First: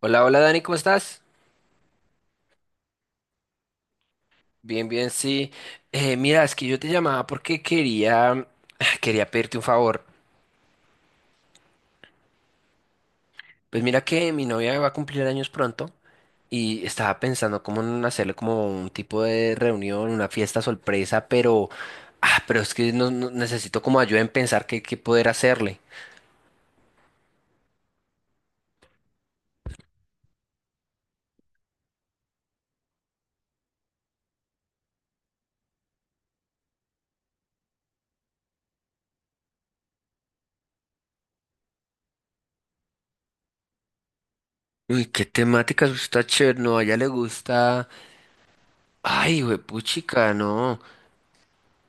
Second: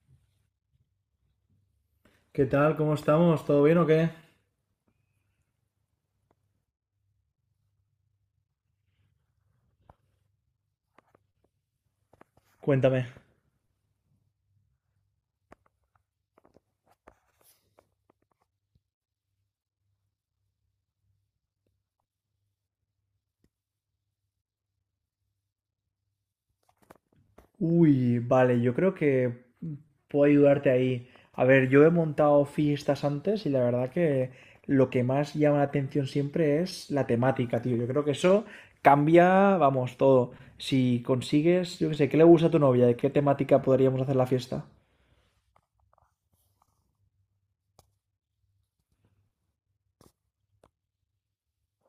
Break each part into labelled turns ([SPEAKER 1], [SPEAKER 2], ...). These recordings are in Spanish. [SPEAKER 1] Hola, hola Dani, ¿cómo estás?
[SPEAKER 2] ¿Qué tal? ¿Cómo estamos? ¿Todo bien o qué?
[SPEAKER 1] Bien, bien, sí. Mira, es que yo te llamaba porque quería pedirte un favor.
[SPEAKER 2] Cuéntame.
[SPEAKER 1] Pues mira que mi novia va a cumplir años pronto y estaba pensando cómo en hacerle como un tipo de reunión, una fiesta sorpresa, pero, ah, pero es que necesito como ayuda en pensar qué poder hacerle.
[SPEAKER 2] Uy, vale, yo creo que puedo ayudarte ahí. A ver, yo he montado fiestas antes y la verdad que lo que más llama la atención siempre es la temática, tío. Yo creo que eso cambia, vamos, todo. Si consigues, yo qué sé, ¿qué le gusta a tu novia? ¿De qué temática podríamos hacer la fiesta?
[SPEAKER 1] Uy, qué temáticas, está chévere, no, a ella le gusta. Ay, puchica, no.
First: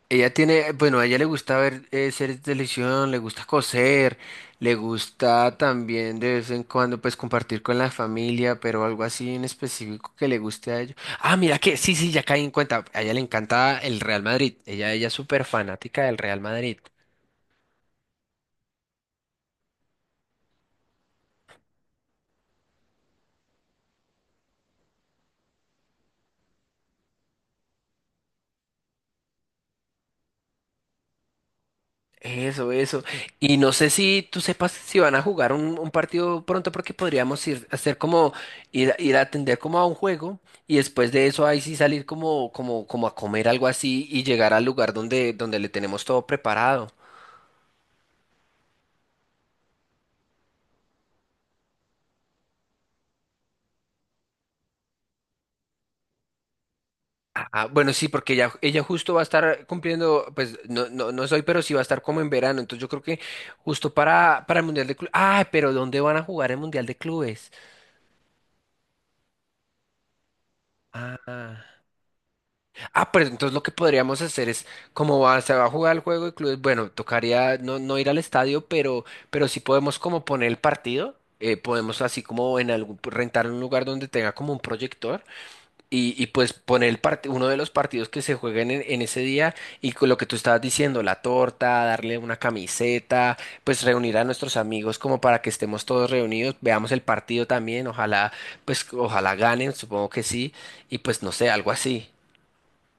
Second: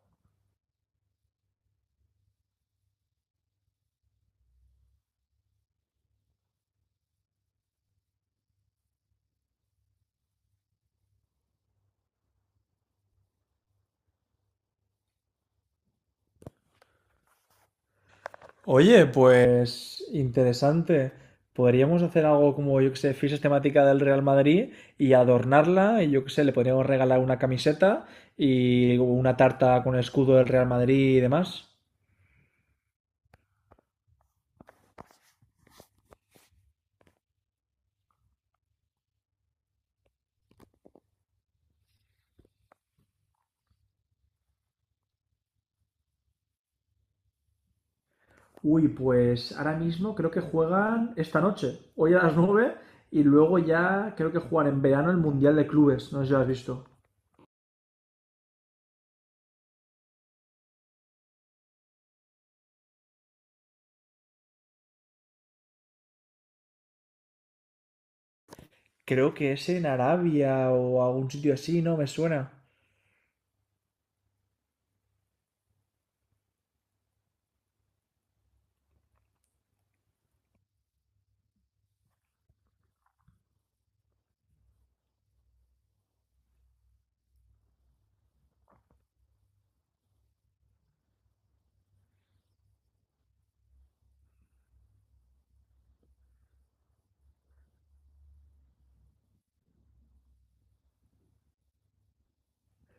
[SPEAKER 1] A ella le gusta ver series de televisión, le gusta coser, le gusta también de vez en cuando pues compartir con la familia, pero algo así en específico que le guste a ellos. Ah, mira que, sí, sí, ya caí en cuenta, a ella le encanta el Real Madrid, ella es súper fanática del Real Madrid.
[SPEAKER 2] Oye, pues interesante. Podríamos hacer algo como, yo que sé, fichas temática del Real Madrid y adornarla. Y yo que sé, le podríamos regalar una camiseta y una tarta con el escudo del Real Madrid y demás.
[SPEAKER 1] Eso, eso. Y no sé si tú sepas si van a jugar un partido pronto porque podríamos ir a hacer como ir a atender como a un juego y después de eso ahí sí salir como a comer algo así y llegar al lugar donde le tenemos todo preparado.
[SPEAKER 2] Uy, pues ahora mismo creo que juegan esta noche, hoy a las 9 y luego ya creo que juegan en verano el Mundial de Clubes. No sé si lo has visto.
[SPEAKER 1] Ah, ah, bueno, sí, porque ella justo va a estar cumpliendo, pues no, no, no soy, pero sí va a estar como en verano. Entonces yo creo que justo para el Mundial de Clubes. Ah, pero ¿dónde van a jugar el Mundial de Clubes?
[SPEAKER 2] Creo que es en Arabia o algún sitio
[SPEAKER 1] Ah.
[SPEAKER 2] así, ¿no? Me suena.
[SPEAKER 1] Ah, pero entonces lo que podríamos hacer es, como va- se va a jugar el juego de clubes, bueno, tocaría no ir al estadio, pero sí podemos como poner el partido, podemos así como en algún, rentar un lugar donde tenga como un proyector y, pues poner el part- uno de los partidos que se jueguen en ese día y con lo que tú estabas diciendo, la torta, darle una camiseta, pues reunir a nuestros amigos como para que estemos todos reunidos, veamos el partido también, ojalá, pues ojalá ganen, supongo que sí, y pues no sé, algo así.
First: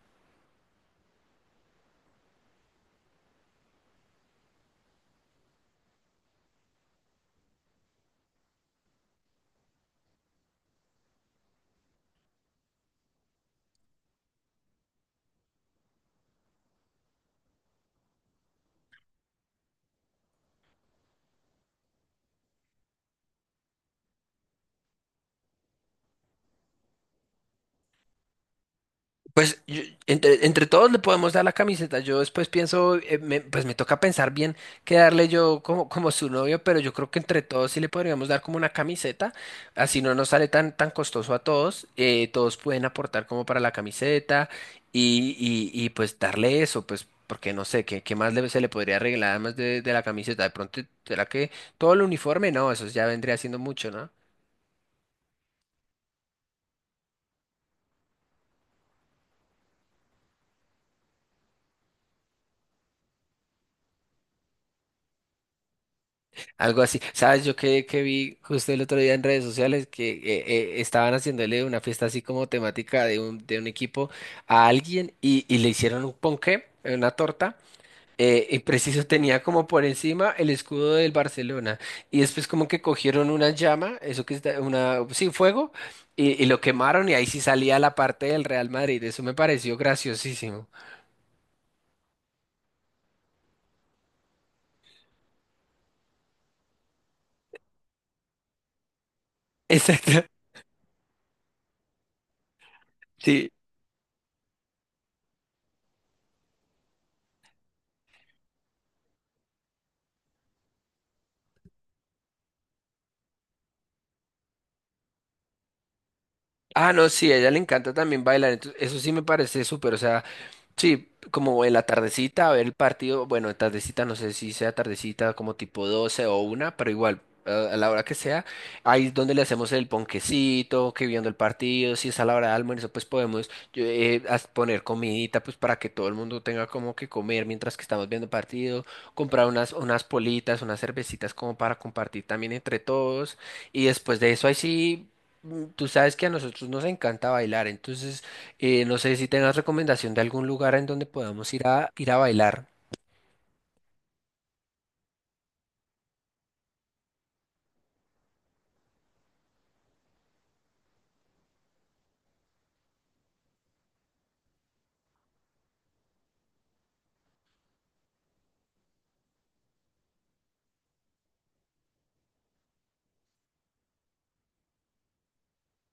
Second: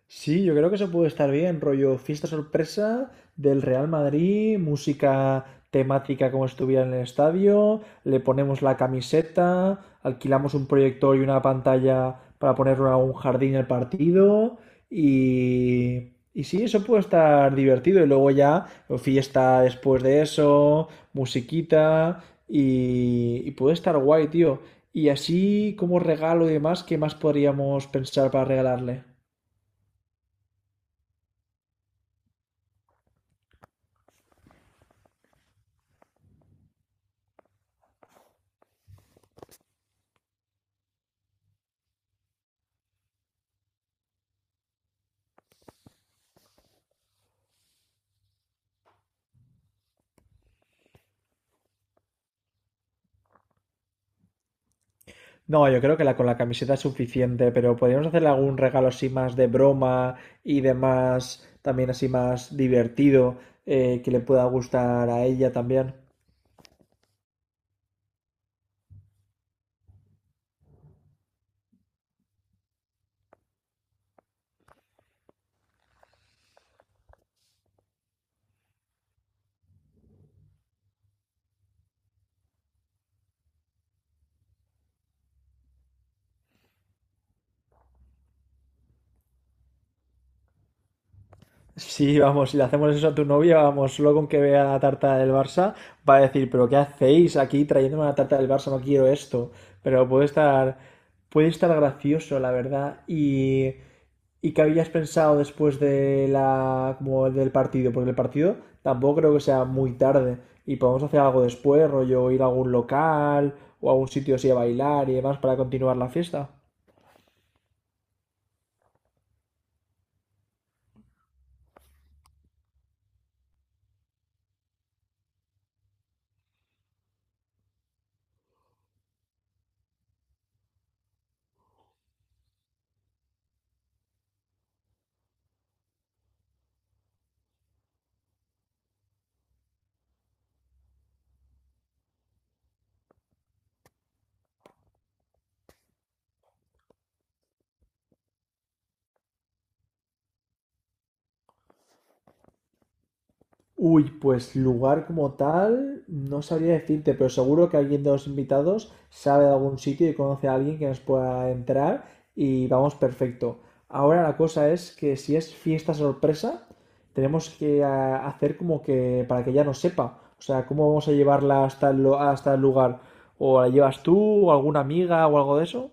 [SPEAKER 2] Sí, yo creo que eso puede estar bien, rollo fiesta sorpresa del Real Madrid, música temática como si estuviera en el estadio, le ponemos la camiseta, alquilamos un proyector y una pantalla para ponerlo en un jardín el partido y sí, eso puede estar divertido y luego ya fiesta después de eso, musiquita y puede estar guay, tío. Y así como regalo y demás, ¿qué más podríamos pensar para regalarle?
[SPEAKER 1] Pues yo- entre todos le podemos dar la camiseta. Yo después pienso, pues me toca pensar bien qué darle yo como, como su novio, pero yo creo que entre todos sí le podríamos dar como una camiseta. Así no nos sale tan costoso a todos. Todos pueden aportar como para la camiseta y, pues darle eso, pues porque no sé, ¿ qué más le- se le podría arreglar además de la camiseta? De pronto, ¿será que todo el uniforme? No, eso ya vendría siendo mucho, ¿no?
[SPEAKER 2] No, yo creo que la con la camiseta es suficiente, pero podríamos hacerle algún regalo así más de broma y demás, también así más divertido, que le pueda gustar a ella también.
[SPEAKER 1] Algo así. ¿Sabes? Que vi justo el otro día en redes sociales que estaban haciéndole una fiesta así como temática de de un equipo a alguien y le hicieron un ponqué, una torta, y preciso tenía como por encima el escudo del Barcelona. Y después como que cogieron una llama, eso que está, una, sí, fuego, y, lo quemaron y ahí sí salía la parte del Real Madrid. Eso me pareció graciosísimo.
[SPEAKER 2] Sí, vamos, si le hacemos eso a tu novia, vamos, solo con que vea la tarta del Barça, va a decir, pero ¿qué hacéis aquí trayéndome una tarta del Barça? No quiero esto. Pero
[SPEAKER 1] Exacto.
[SPEAKER 2] puede estar gracioso, la verdad.
[SPEAKER 1] Sí.
[SPEAKER 2] Y qué habías pensado después de la, como del partido, porque el partido tampoco creo que sea muy tarde. Y podemos hacer algo después, rollo ir a algún local o a algún sitio así a bailar y demás para continuar la fiesta.
[SPEAKER 1] Ah, no, sí, a ella le encanta también bailar, entonces eso sí me parece súper, o sea, sí, como en la tardecita a ver el partido, bueno, en tardecita no sé si sea tardecita como tipo 12 o una, pero igual, a la hora que sea, ahí es donde le hacemos el ponquecito, que viendo el partido, si es a la hora de almuerzo, pues podemos yo, poner comidita, pues para que todo el mundo tenga como que comer mientras que estamos viendo el partido, comprar unas politas, unas cervecitas como para compartir también entre todos. Y después de eso, ahí sí, Mm, tú sabes que a nosotros nos encanta bailar, entonces no sé si tengas recomendación de algún lugar en donde podamos ir a bailar.
[SPEAKER 2] Uy, pues lugar como tal, no sabría decirte, pero seguro que alguien de los invitados sabe de algún sitio y conoce a alguien que nos pueda entrar y vamos perfecto. Ahora la cosa es que si es fiesta sorpresa, tenemos que hacer como que para que ella no sepa. O sea, ¿cómo vamos a llevarla hasta el, lo- hasta el lugar? ¿O la llevas tú o alguna amiga o algo de eso?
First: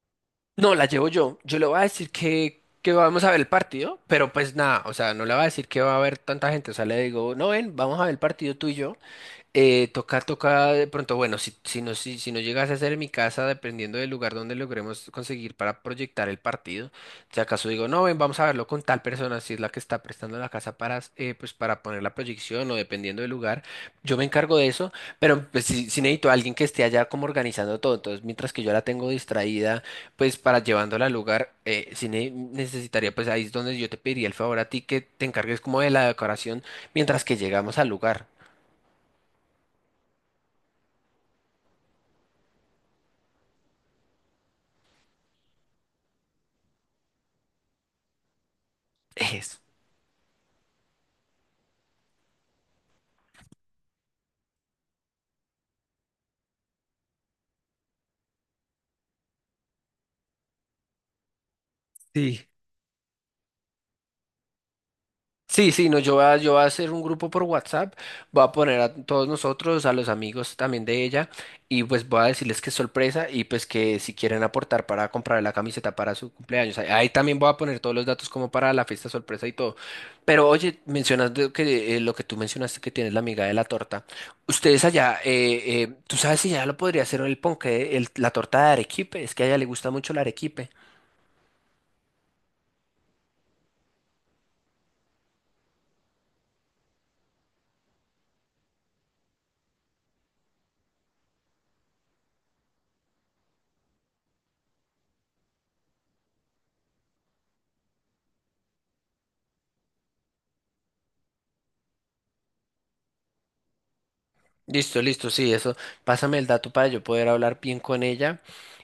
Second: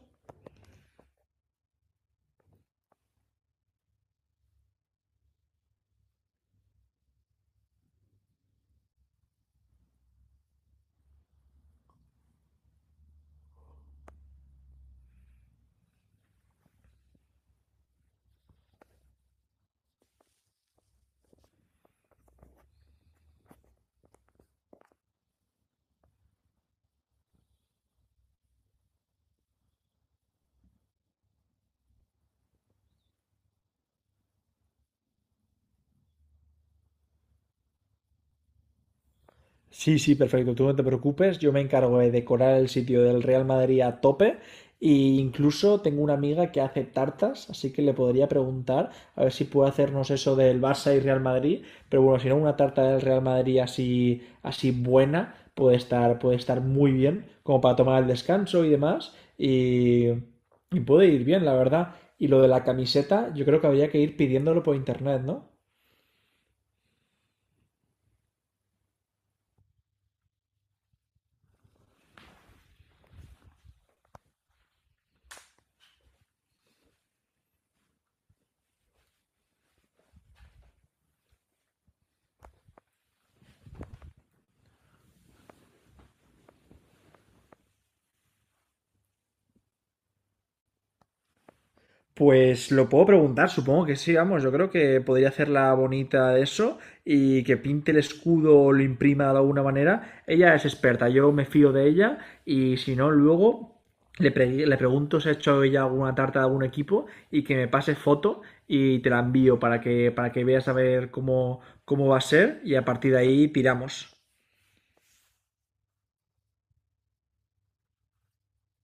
[SPEAKER 1] No, la llevo yo. Yo le voy a decir que vamos a ver el partido, pero pues nada, o sea, no le voy a decir que va a haber tanta gente. O sea, le digo, no ven, vamos a ver el partido tú y yo. Toca de pronto, bueno, si no llegase a ser en mi casa, dependiendo del lugar donde logremos conseguir para proyectar el partido, si acaso digo, no, ven, vamos a verlo con tal persona, si es la que está prestando la casa para, pues, para poner la proyección o dependiendo del lugar, yo me encargo de eso, pero pues si, si necesito a alguien que esté allá como organizando todo, entonces mientras que yo la tengo distraída, pues para llevándola al lugar, si ne- necesitaría, pues ahí es donde yo te pediría el favor a ti que te encargues como de la decoración mientras que llegamos al lugar.
[SPEAKER 2] Sí, sí, perfecto. Tú no te preocupes. Yo me encargo de decorar el sitio del Real Madrid a tope. E incluso tengo una amiga que hace tartas, así que le podría preguntar a ver si puede hacernos eso del Barça y Real Madrid. Pero bueno, si no, una tarta del Real Madrid así, así buena puede estar muy bien, como para tomar el descanso y demás. Y puede ir bien, la verdad. Y lo
[SPEAKER 1] Sí.
[SPEAKER 2] de la camiseta, yo creo que habría que ir pidiéndolo por internet, ¿no?
[SPEAKER 1] Sí, sí, no, yo voy a hacer un grupo por WhatsApp, voy a poner a todos nosotros, a los amigos también de ella, y pues voy a decirles que es sorpresa y pues que si quieren aportar para comprar la camiseta para su cumpleaños. Ahí también voy a poner todos los datos como para la fiesta sorpresa y todo. Pero oye, mencionas de que, lo que tú mencionaste que tienes la amiga de la torta. Ustedes allá, ¿tú sabes si ya lo podría hacer el ponqué, el- la torta de arequipe? Es que a ella le gusta mucho el arequipe.
[SPEAKER 2] Pues lo puedo preguntar, supongo que sí, vamos, yo creo que podría hacerla bonita eso y que pinte el escudo o lo imprima de alguna manera. Ella es experta, yo me fío de ella y si no, luego le, pre- le pregunto si ha hecho ella alguna tarta de algún equipo y que me pase foto y te la envío para que veas a ver cómo, cómo va a ser y a partir de ahí tiramos.
[SPEAKER 1] Listo, listo, sí, eso. Pásame el dato para yo poder hablar bien con ella.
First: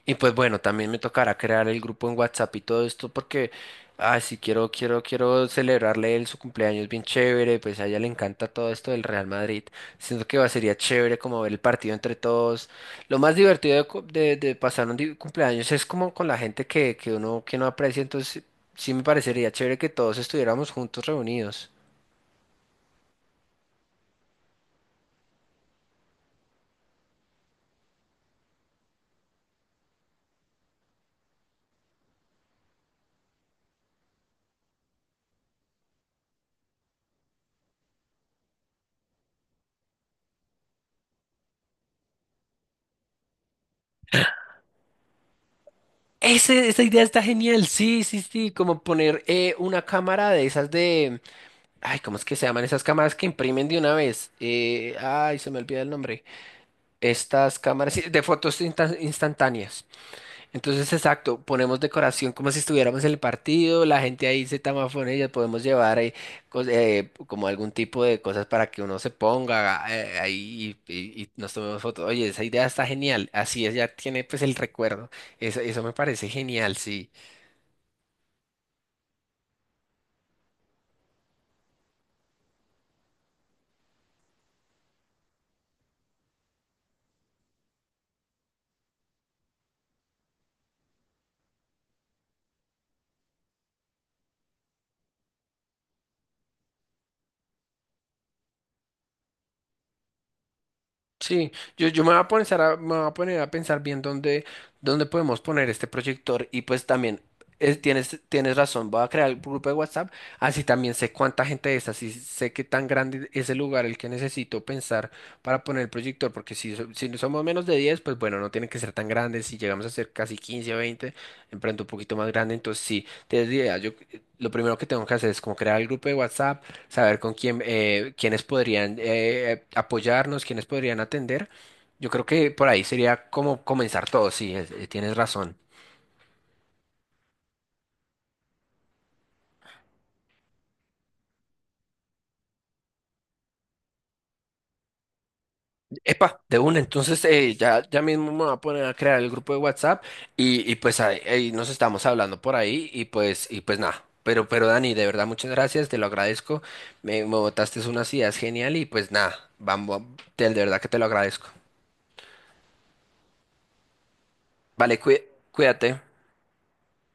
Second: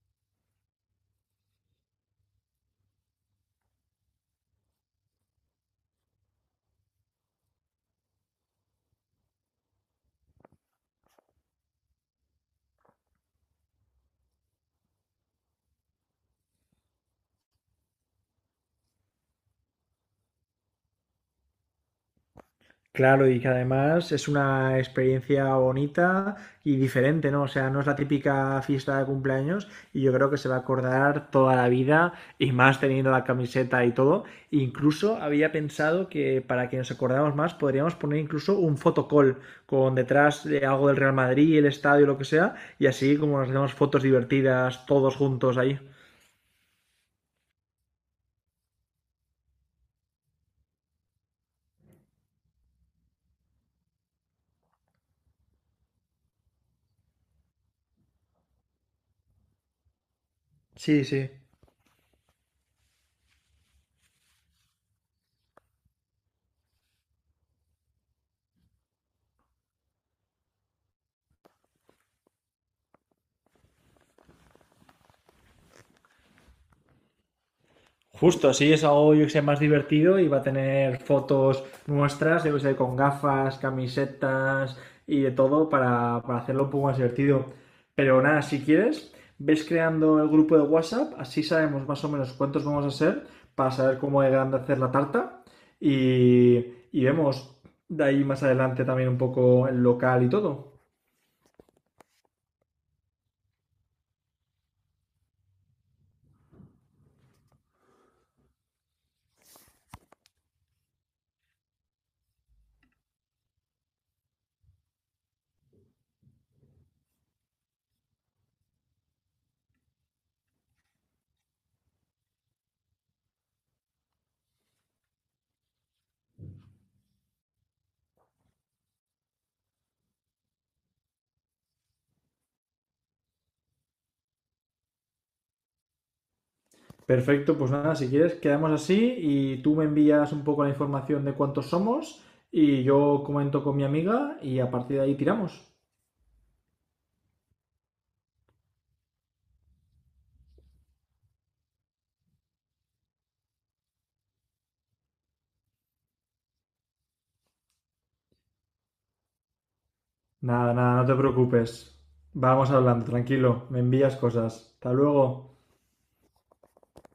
[SPEAKER 1] Y pues bueno, también me tocará crear el grupo en WhatsApp y todo esto porque, ay, quiero celebrarle él su cumpleaños bien chévere, pues a ella le encanta todo esto del Real Madrid. Siento que va, sería chévere como ver el partido entre todos. Lo más divertido de, cu- de pasar un di- cumpleaños es como con la gente que uno, que no aprecia, entonces sí me parecería chévere que todos estuviéramos juntos reunidos.
[SPEAKER 2] Claro, y que además es una experiencia bonita y diferente, ¿no? O sea, no es la típica fiesta de cumpleaños y yo creo que se va a acordar toda la vida y más teniendo la camiseta y todo. Incluso había pensado que para que nos acordáramos más podríamos poner incluso un fotocall con detrás de algo del Real Madrid, el estadio, lo que sea, y así como nos hacemos fotos divertidas todos juntos ahí.
[SPEAKER 1] Ese- esa idea está genial, sí, sí, sí, como poner una cámara de esas de... Ay, ¿cómo es que se llaman esas cámaras que imprimen de una vez? Se me olvida el nombre. Estas cámaras sí, de fotos insta- instantáneas. Entonces,
[SPEAKER 2] Sí, sí.
[SPEAKER 1] exacto, ponemos decoración como si estuviéramos en el partido, la gente ahí se tamafone y podemos llevar como algún tipo de cosas para que uno se ponga ahí y, nos tomemos fotos. Oye, esa idea está genial, así es, ya tiene pues el recuerdo. Eso me parece genial, sí.
[SPEAKER 2] Justo, así es algo yo que sea más divertido y va a tener fotos nuestras, yo que sé, con gafas, camisetas y de todo para hacerlo un poco más divertido. Pero nada, si quieres, ves creando el grupo de WhatsApp, así sabemos más o menos cuántos vamos a ser para saber cómo de grande hacer la tarta y, y vemos de ahí más adelante también un poco el local y todo.
[SPEAKER 1] Sí, yo me voy a poner a, me voy a poner a pensar bien dónde, dónde podemos poner este proyector y pues también es- tienes razón, voy a crear el grupo de WhatsApp, así también sé cuánta gente es, así sé qué tan grande es el lugar el que necesito pensar para poner el proyector, porque si, so- si no somos menos de 10 pues bueno, no tiene que ser tan grande, si llegamos a ser casi 15 o 20 en pronto un poquito más grande, entonces sí, tienes idea, yo lo primero que tengo que hacer es como crear el grupo de WhatsApp, saber con quién, quiénes podrían apoyarnos, quiénes podrían atender. Yo creo que por ahí sería como comenzar todo, sí, es- tienes razón.
[SPEAKER 2] Perfecto, pues nada, si quieres, quedamos así y tú me envías un poco la información de cuántos somos y yo comento con mi amiga y a partir de ahí tiramos.
[SPEAKER 1] Epa, de una, entonces ya mismo me voy a poner a crear el grupo de WhatsApp y pues ahí nos estamos hablando por ahí y pues nada. Pero Dani, de verdad, muchas gracias, te lo agradezco. Me botaste unas ideas genial y pues nada, vamos, te- de
[SPEAKER 2] Nada,
[SPEAKER 1] verdad que
[SPEAKER 2] nada,
[SPEAKER 1] te lo
[SPEAKER 2] no te
[SPEAKER 1] agradezco.
[SPEAKER 2] preocupes. Vamos hablando, tranquilo, me envías cosas. Hasta
[SPEAKER 1] Vale, cuí-
[SPEAKER 2] luego.
[SPEAKER 1] cuídate.